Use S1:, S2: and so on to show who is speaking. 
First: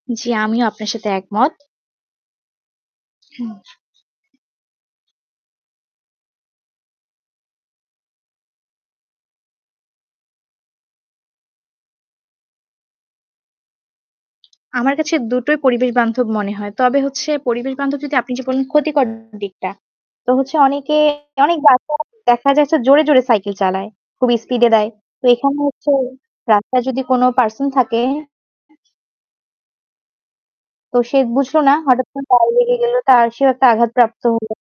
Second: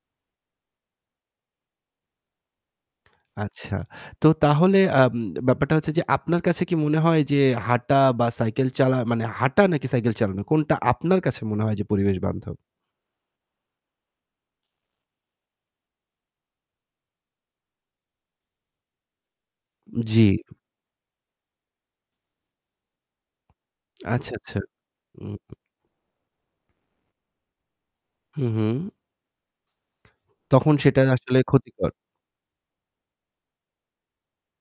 S1: জি, আমিও আপনার সাথে একমত। হুম।
S2: আচ্ছা। তো তাহলে, আম ব্যাপারটা হচ্ছে যে আপনার কাছে কি মনে হয় যে হাঁটা বা সাইকেল চালা মানে হাঁটা নাকি সাইকেল চালানো কোনটা আপনার কাছে মনে হয় যে পরিবেশ বান্ধব?
S1: আমার কাছে দুটোই পরিবেশ বান্ধব মনে হয়। তবে হচ্ছে পরিবেশ বান্ধব যদি আপনি যে বলেন ক্ষতিকর দিকটা,
S2: উম জি।
S1: তো হচ্ছে অনেকে অনেক রাস্তা দেখা যাচ্ছে জোরে, জোরে সাইকেল চালায়, খুব
S2: আচ্ছা, আচ্ছা।
S1: স্পিডে দেয়। তো
S2: উম হুম।
S1: এখানে হচ্ছে রাস্তায় যদি কোন পারসন থাকে
S2: হু, হু। তখন
S1: তো
S2: সেটা
S1: সে
S2: আসলে
S1: বুঝলো না
S2: ক্ষতিকর?
S1: হঠাৎ করে গাড়ি লেগে গেল তার সেও একটা আঘাতপ্রাপ্ত হলো।